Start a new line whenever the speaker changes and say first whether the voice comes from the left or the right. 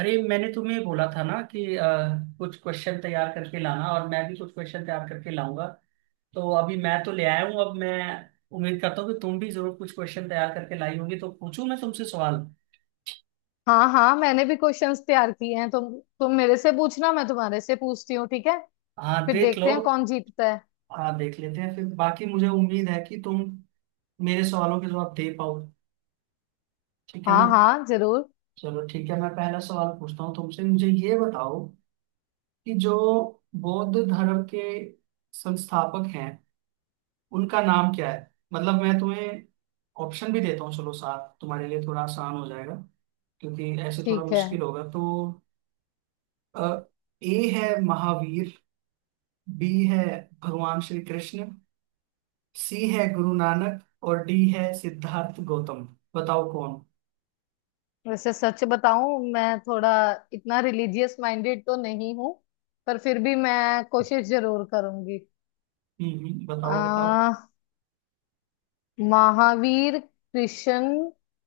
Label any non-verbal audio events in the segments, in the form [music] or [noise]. right: अरे मैंने तुम्हें बोला था ना कि कुछ क्वेश्चन तैयार करके लाना, और मैं भी कुछ क्वेश्चन तैयार करके लाऊंगा। तो अभी मैं तो ले आया हूँ। अब मैं उम्मीद करता हूँ कि तुम भी जरूर कुछ क्वेश्चन तैयार करके लाई होगी, तो पूछूं मैं तुमसे सवाल।
left: हाँ हाँ, मैंने भी क्वेश्चंस तैयार किए हैं। तुम मेरे से पूछना, मैं तुम्हारे से पूछती हूँ, ठीक है?
right: हाँ,
left: फिर
right: देख लो।
left: देखते हैं कौन जीतता है।
right: हाँ, देख लेते हैं फिर। बाकी मुझे उम्मीद है कि तुम मेरे सवालों के जवाब दे पाओ। ठीक है
left: हाँ
right: ना।
left: हाँ, जरूर।
right: चलो ठीक है, मैं पहला सवाल पूछता हूँ तुमसे। मुझे ये बताओ कि जो बौद्ध धर्म के संस्थापक हैं, उनका नाम क्या है। मतलब मैं तुम्हें ऑप्शन भी देता हूँ, चलो साथ, तुम्हारे लिए थोड़ा आसान हो जाएगा, क्योंकि ऐसे थोड़ा
left: ठीक है।
right: मुश्किल होगा तो। ए है महावीर, बी है भगवान श्री कृष्ण, सी है गुरु नानक, और डी है सिद्धार्थ गौतम। बताओ कौन।
left: वैसे सच बताऊं, मैं थोड़ा इतना रिलीजियस माइंडेड तो नहीं हूँ, पर फिर भी मैं कोशिश जरूर करूंगी।
right: बताओ बताओ।
left: आ, महावीर, कृष्ण,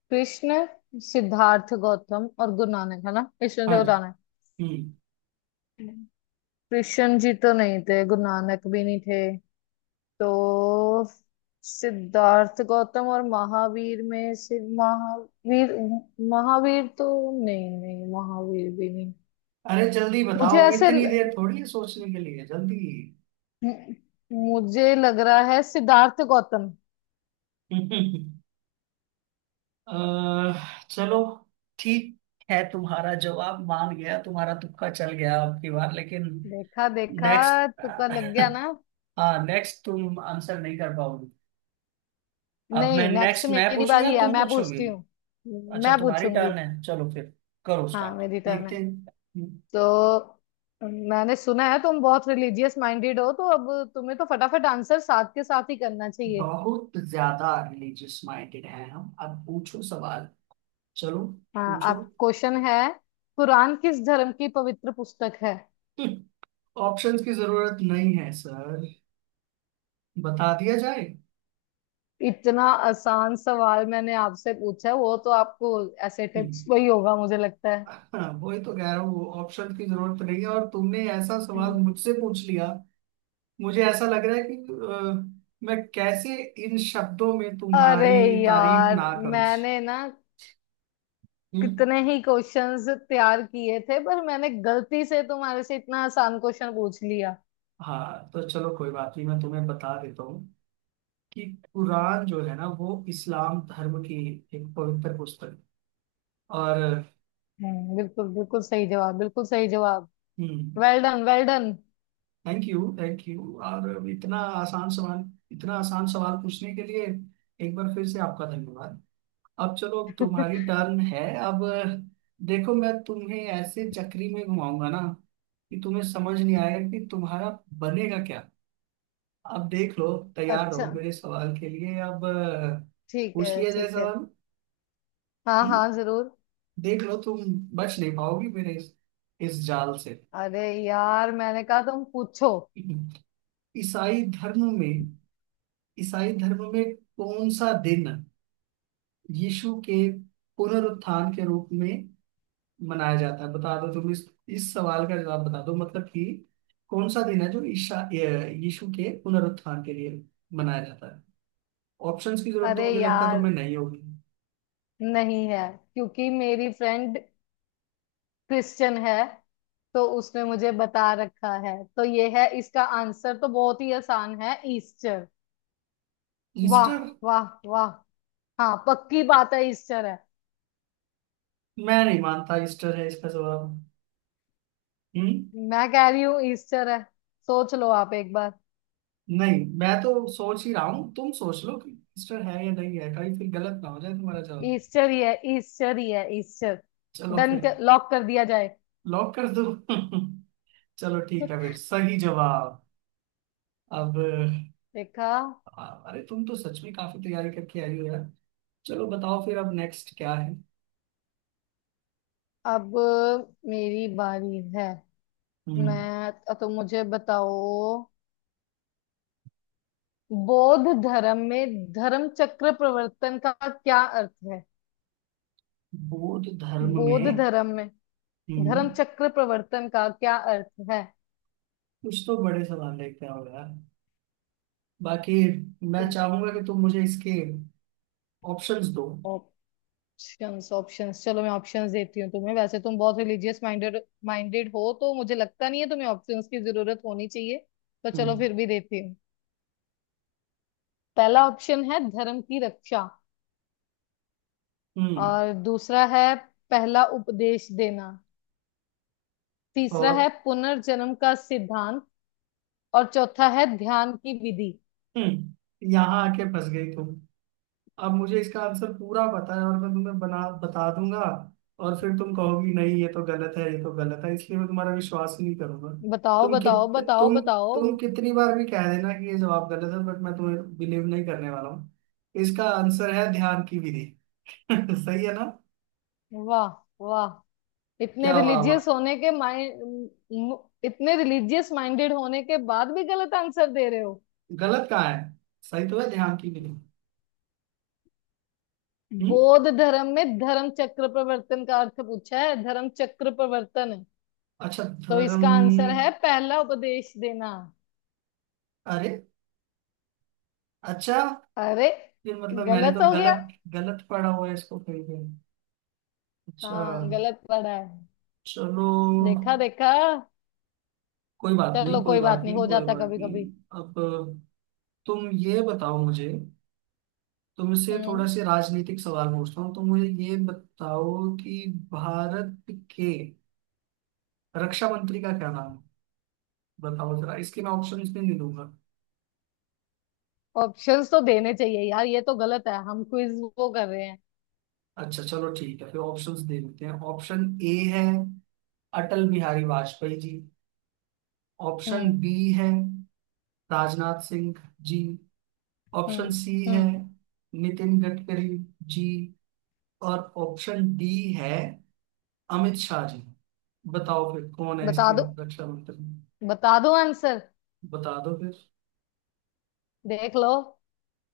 left: कृष्ण, सिद्धार्थ गौतम और गुरु नानक है ना, इसमें
right: हाँ
left: से
right: जी।
left: बताना है।
right: हम्म।
left: कृष्ण जी तो नहीं थे, गुरु नानक भी नहीं थे, तो सिद्धार्थ गौतम और महावीर में से महावीर महावीर तो नहीं, नहीं, महावीर भी नहीं।
right: अरे जल्दी
left: मुझे
right: बताओ,
left: ऐसे
right: इतनी
left: ल-
right: देर थोड़ी है सोचने के लिए, जल्दी।
left: मुझे लग रहा है सिद्धार्थ गौतम।
right: [laughs] चलो ठीक है, तुम्हारा जवाब मान गया। तुम्हारा तुक्का चल गया, आपकी बार लेकिन।
left: देखा देखा,
right: नेक्स्ट।
left: तुक्का लग
right: [laughs]
left: गया ना।
right: हाँ, नेक्स्ट तुम आंसर नहीं कर पाओगी। अब मैं
left: नहीं, नेक्स्ट
right: नेक्स्ट, मैं
left: मेरी
right: पूछूं या
left: बारी है,
right: तुम
left: मैं
right: पूछोगी।
left: पूछती हूँ।
right: अच्छा,
left: मैं
right: तुम्हारी
left: पूछूंगी।
right: टर्न है, चलो फिर। करो
left: हाँ,
right: स्टार्ट,
left: मेरी टर्न
right: देखते
left: है।
right: हैं।
left: तो मैंने सुना है तुम बहुत रिलीजियस माइंडेड हो, तो अब तुम्हें तो फटाफट आंसर साथ के साथ ही करना चाहिए।
right: बहुत ज्यादा रिलीजियस माइंडेड हैं हम। अब पूछो सवाल। चलो
left: हाँ,
right: पूछो।
left: आप क्वेश्चन है। कुरान किस धर्म की पवित्र पुस्तक है?
right: [laughs] ऑप्शंस की जरूरत नहीं है सर, बता दिया जाए।
left: इतना आसान सवाल मैंने आपसे पूछा, वो तो आपको ऐसे टिप्स पे ही होगा, मुझे लगता है।
right: हाँ, वही तो कह रहा हूँ वो ऑप्शन की जरूरत नहीं है, और तुमने ऐसा सवाल
left: हम्म।
right: मुझसे पूछ लिया। मुझे ऐसा लग रहा है कि मैं कैसे इन शब्दों में
left: अरे
right: तुम्हारी तारीफ
left: यार,
right: ना करूं।
left: मैंने ना
right: हम्म?
left: कितने ही क्वेश्चंस तैयार किए थे, पर मैंने गलती से तुम्हारे से इतना आसान क्वेश्चन पूछ लिया।
right: हाँ तो चलो, कोई बात नहीं, मैं तुम्हें बता देता हूँ कि कुरान जो है ना, वो इस्लाम धर्म की एक पवित्र पुस्तक है। और।
left: हम्म, बिल्कुल बिल्कुल सही जवाब, बिल्कुल सही जवाब।
right: Hmm.
left: Well done, well done.
right: Thank you thank you, और इतना आसान सवाल। इतना आसान सवाल पूछने के लिए एक बार फिर से आपका धन्यवाद। अब चलो, तुम्हारी
left: [laughs]
right: टर्न है। अब देखो, मैं तुम्हें ऐसे चक्री में घुमाऊंगा ना कि तुम्हें समझ नहीं आएगा कि तुम्हारा बनेगा क्या। अब देख लो। तैयार रहो
left: अच्छा,
right: मेरे सवाल के लिए। अब
left: ठीक है,
right: पूछ लिया जाए
left: ठीक है।
right: सवाल।
left: हाँ
right: हम्म,
left: हाँ, जरूर।
right: देख लो तुम बच नहीं पाओगी मेरे इस जाल से।
left: अरे यार, मैंने कहा तुम पूछो।
right: ईसाई धर्म में ईसाई धर्म में कौन सा दिन यीशु के पुनरुत्थान के रूप में मनाया जाता है। बता दो तुम इस सवाल का जवाब, बता दो। मतलब कि कौन सा दिन है जो यीशु के पुनरुत्थान के लिए मनाया जाता है। ऑप्शंस की जरूरत तो
left: अरे
right: मुझे लगता है
left: यार,
right: तुम्हें नहीं होगी।
left: नहीं है, क्योंकि मेरी फ्रेंड क्रिश्चियन है, तो उसने मुझे बता रखा है, तो ये है इसका आंसर, तो बहुत ही आसान है, ईस्टर। वाह,
right: ईस्टर।
left: वाह वाह। हाँ, पक्की बात है, ईस्टर है।
right: मैं नहीं मानता ईस्टर है इसका जवाब। हम्म।
left: मैं कह रही हूँ ईस्टर है, सोच लो आप एक बार।
right: नहीं, मैं तो सोच ही रहा हूँ, तुम सोच लो कि ईस्टर है या नहीं है, कहीं फिर गलत ना हो जाए तुम्हारा जवाब।
left: ईस्टर ही है, ईस्टर ही है, ईस्टर।
right: चलो
left: डन
right: फिर।
left: कर, लॉक कर दिया जाए।
right: लॉक कर दो। [laughs] चलो ठीक है फिर, सही जवाब। अब।
left: देखा।
right: अरे तुम तो सच में काफी तैयारी करके आई हो यार। चलो बताओ फिर, अब नेक्स्ट क्या है।
left: अब मेरी बारी है।
right: हम्म
left: मैं तो मुझे बताओ, बौद्ध धर्म में धर्म चक्र प्रवर्तन का क्या अर्थ है?
right: बौद्ध धर्म
left: बौद्ध
right: में।
left: धर्म में
right: हम्म
left: धर्म चक्र प्रवर्तन का क्या अर्थ है?
right: कुछ तो बड़े सवाल लेके आओ यार। बाकी मैं
left: तुम
right: चाहूंगा कि तुम मुझे इसके ऑप्शंस दो।
left: ऑप्शंस ऑप्शंस चलो, मैं ऑप्शंस देती हूँ तुम्हें। वैसे तुम बहुत रिलीजियस माइंडेड माइंडेड हो, तो मुझे लगता नहीं है तुम्हें ऑप्शंस की जरूरत होनी चाहिए, तो चलो
right: हम्म।
left: फिर भी देती हूँ। पहला ऑप्शन है धर्म की रक्षा,
right: हम्म।
left: और दूसरा है पहला उपदेश देना, तीसरा है
right: और।
left: पुनर्जन्म का सिद्धांत, और चौथा है ध्यान की विधि।
right: यहाँ आके फंस गई तुम। अब मुझे इसका आंसर पूरा पता है, और मैं तुम्हें बना बता दूंगा। और फिर तुम कहोगी नहीं, ये तो गलत है, ये तो गलत है, इसलिए मैं तुम्हारा विश्वास ही नहीं करूंगा।
left: बताओ
right: तुम
left: बताओ
right: कित
left: बताओ
right: तुम
left: बताओ।
right: तुम कितनी बार भी कह देना कि ये जवाब गलत है, बट मैं तुम्हें बिलीव नहीं करने वाला हूँ। इसका आंसर है ध्यान की विधि। [laughs] सही है ना?
left: वाह वाह, इतने
right: क्या वाह वाह।
left: रिलीजियस होने के माइंड, इतने रिलीजियस माइंडेड होने के बाद भी गलत आंसर दे रहे हो।
right: गलत कहाँ है? सही तो है, ध्यान की विधि। हम्म।
left: बौद्ध धर्म में धर्म चक्र प्रवर्तन का अर्थ पूछा है, धर्म चक्र प्रवर्तन है,
right: अच्छा
left: तो
right: धर्म।
left: इसका आंसर है पहला उपदेश देना।
right: अरे अच्छा,
left: अरे,
right: ये मतलब मैंने
left: गलत
right: तो
left: हो गया।
right: गलत, गलत पढ़ा हुआ है इसको कहीं पे। अच्छा
left: हाँ, गलत पड़ा है।
right: चलो,
left: देखा देखा।
right: कोई बात
left: चलो
right: नहीं, कोई
left: कोई
right: बात
left: बात नहीं,
right: नहीं,
left: हो
right: कोई
left: जाता
right: बात
left: कभी कभी।
right: नहीं। अब तुम ये बताओ मुझे, तुमसे थोड़ा
left: हम्म।
right: से राजनीतिक सवाल पूछता हूँ। तुम मुझे ये बताओ कि भारत के रक्षा मंत्री का क्या नाम है। बताओ जरा, इसके मैं ऑप्शंस भी नहीं दूंगा।
left: ऑप्शंस तो देने चाहिए यार, ये तो गलत है, हम क्विज वो कर रहे हैं।
right: अच्छा चलो ठीक है फिर, ऑप्शंस दे देते हैं। ऑप्शन ए है Atal Bihari Vajpayee ji, option
left: hmm,
right: B है Rajnath Singh ji, option
left: hmm,
right: C है
left: हम्म,
right: नितिन गडकरी जी, और ऑप्शन डी है अमित शाह जी। बताओ फिर कौन है
left: बता
right: इसके
left: दो,
right: रक्षा मंत्री।
left: बता दो आंसर,
right: बता दो फिर।
left: देख लो।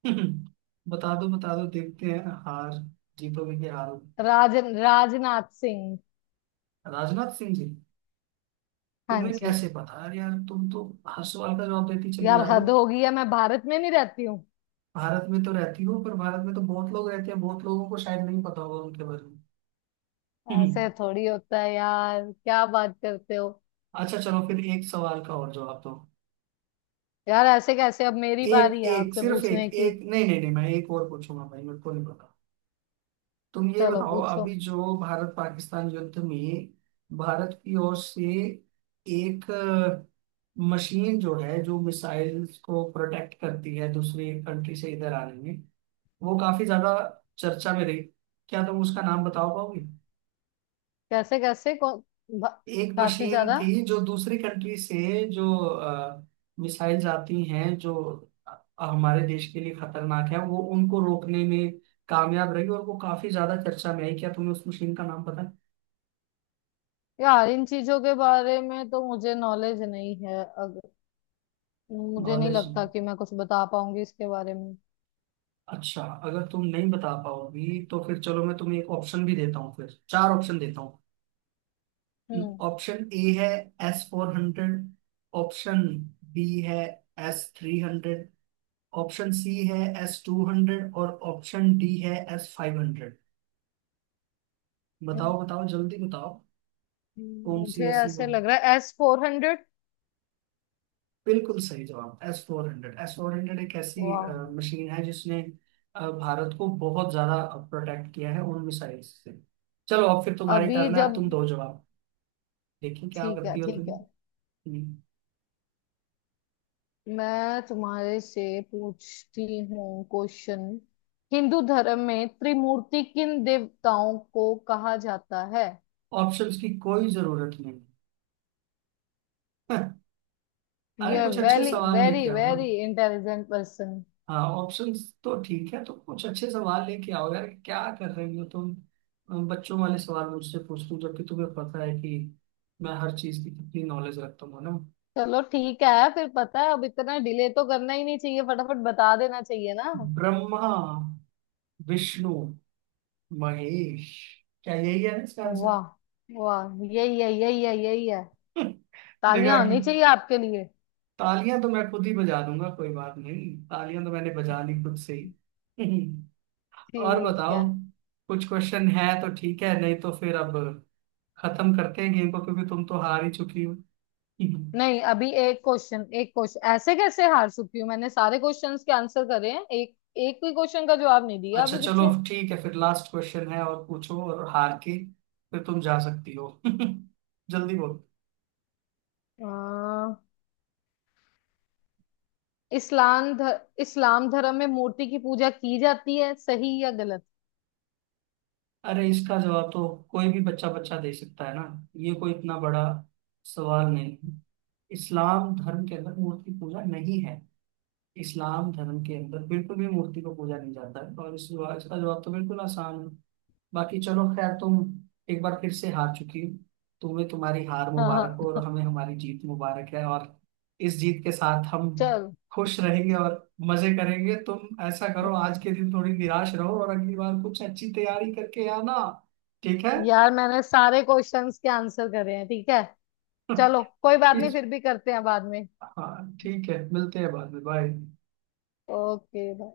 right: [laughs] बता दो बता दो, देखते हैं हार जीतोगे कि हारोगे।
left: राज राजनाथ सिंह।
right: राजनाथ सिंह जी।
left: हाँ
right: तुम्हें
left: जी,
right: कैसे पता? अरे यार, तुम तो हर सवाल का जवाब देती चली
left: यार
right: जा रही हो।
left: हद हो गई है, मैं भारत में नहीं रहती हूँ।
right: भारत में तो रहती हो, पर भारत में तो बहुत लोग रहते हैं, बहुत लोगों को शायद नहीं पता होगा उनके बारे में। [laughs]
left: ऐसे
right: हम्म,
left: थोड़ी होता है यार, क्या बात करते हो?
right: अच्छा चलो फिर, एक सवाल का और जवाब दो।
left: यार ऐसे कैसे, अब मेरी
right: एक
left: बारी है
right: एक
left: आपसे
right: सिर्फ
left: पूछने
right: एक
left: की।
right: एक, नहीं नहीं नहीं, मैं एक और पूछूंगा भाई, मेरे को नहीं पता। तुम ये
left: चलो
right: बताओ,
left: पूछो।
right: अभी जो भारत पाकिस्तान युद्ध में भारत की ओर से एक मशीन जो है, जो मिसाइल्स को प्रोटेक्ट करती है दूसरी कंट्री से इधर आने में, वो काफी ज्यादा चर्चा में रही, क्या तुम उसका नाम बताओ पाओगे?
left: कैसे कैसे कौन, भा-
right: एक
left: काफी
right: मशीन
left: ज्यादा।
right: थी जो दूसरी कंट्री से, जो मिसाइल्स आती हैं जो हमारे देश के लिए खतरनाक है, वो उनको रोकने में कामयाब रही, और वो काफी ज्यादा चर्चा में आई। क्या तुम्हें उस मशीन का नाम पता है?
left: यार, इन चीजों के बारे में तो मुझे नॉलेज नहीं है। मुझे नहीं
right: नॉलेज।
left: लगता कि मैं कुछ बता पाऊंगी इसके बारे में।
right: अच्छा, अगर तुम नहीं बता पाओगी तो फिर चलो, मैं तुम्हें एक ऑप्शन भी देता हूँ, फिर चार ऑप्शन देता हूँ।
left: हम्म,
right: ऑप्शन ए है S-400। ऑप्शन बी है S-300। ऑप्शन सी है S-200, और ऑप्शन डी है S-500। बताओ बताओ जल्दी बताओ। कौन सी
left: मुझे
right: ऐसी हो?
left: ऐसे लग रहा है S-400।
right: बिल्कुल सही जवाब, S four hundred. S four hundred एक ऐसी
left: वाह।
right: मशीन है जिसने भारत को बहुत ज्यादा प्रोटेक्ट किया है उन मिसाइल से। चलो अब फिर तुम्हारी
left: अभी
right: टर्न है। अब
left: जब
right: तुम दो जवाब, देखिए क्या
left: ठीक है,
right: करती हो तुम।
left: ठीक है, मैं तुम्हारे से पूछती हूँ क्वेश्चन। हिंदू धर्म में त्रिमूर्ति किन देवताओं को कहा जाता है?
right: ऑप्शंस की कोई जरूरत नहीं। [laughs] अरे
left: यह
right: कुछ अच्छे
left: वेरी
right: सवाल
left: वेरी
right: लेके आओ ना।
left: Very intelligent person.
right: हाँ, ऑप्शंस तो ठीक है, तो कुछ अच्छे सवाल लेके आओ यार, क्या कर रही हो तुम। बच्चों वाले सवाल मुझसे पूछती हूँ, जबकि तुम्हें पता है कि मैं हर चीज की कितनी नॉलेज रखता हूँ ना।
left: चलो ठीक है, फिर पता है, अब इतना डिले तो करना ही नहीं चाहिए, फटाफट बता देना चाहिए ना।
right: ब्रह्मा, विष्णु, महेश। क्या यही है ना इसका आंसर?
left: वाह
right: [laughs]
left: वाह, यही है, यही है, यही है।
right: देखा
left: तालियां
right: कि?
left: होनी चाहिए आपके लिए।
right: तालियां तो मैं खुद ही बजा दूंगा, कोई बात नहीं। तालियां तो मैंने बजा ली खुद से ही। [laughs] और
left: ठीक है।
right: बताओ, कुछ क्वेश्चन है तो ठीक है, नहीं तो फिर अब खत्म करते हैं गेम को, क्योंकि तुम तो हार ही चुकी हो। हम्म।
left: नहीं, अभी एक क्वेश्चन, एक क्वेश्चन, ऐसे कैसे हार चुकी हूँ? मैंने सारे क्वेश्चंस के आंसर करे हैं, एक एक भी क्वेश्चन का जवाब नहीं दिया
right: अच्छा
left: अभी
right: चलो
left: पीछे।
right: ठीक है फिर, लास्ट क्वेश्चन है और पूछो, और हार के फिर तुम जा सकती हो। [laughs] जल्दी बोलो।
left: अ, इस्लाम ध, इस्लाम धर्म में मूर्ति की पूजा की जाती है, सही या गलत?
right: अरे इसका जवाब तो कोई भी बच्चा बच्चा दे सकता है ना। ये कोई इतना बड़ा सवाल नहीं है। इस्लाम धर्म के अंदर मूर्ति पूजा नहीं है। इस्लाम धर्म के अंदर बिल्कुल भी मूर्ति को पूजा नहीं जाता है, और इस जवाब इसका जवाब तो बिल्कुल आसान है। बाकी चलो खैर, तुम एक बार फिर से हार चुकी हो। तुम्हें तुम्हारी हार
left: हाँ
right: मुबारक हो, और
left: हाँ।
right: हमें हमारी जीत मुबारक है, और इस जीत के साथ हम
left: चलो,
right: खुश रहेंगे और मजे करेंगे। तुम ऐसा करो, आज के दिन थोड़ी निराश रहो, और अगली बार कुछ अच्छी तैयारी करके आना। ठीक है?
left: यार, मैंने सारे क्वेश्चंस के आंसर करे हैं, ठीक है। चलो
right: [laughs]
left: कोई बात नहीं,
right: इस
left: फिर भी करते हैं बाद में।
right: हाँ ठीक है, मिलते हैं बाद में। बाय।
left: ओके।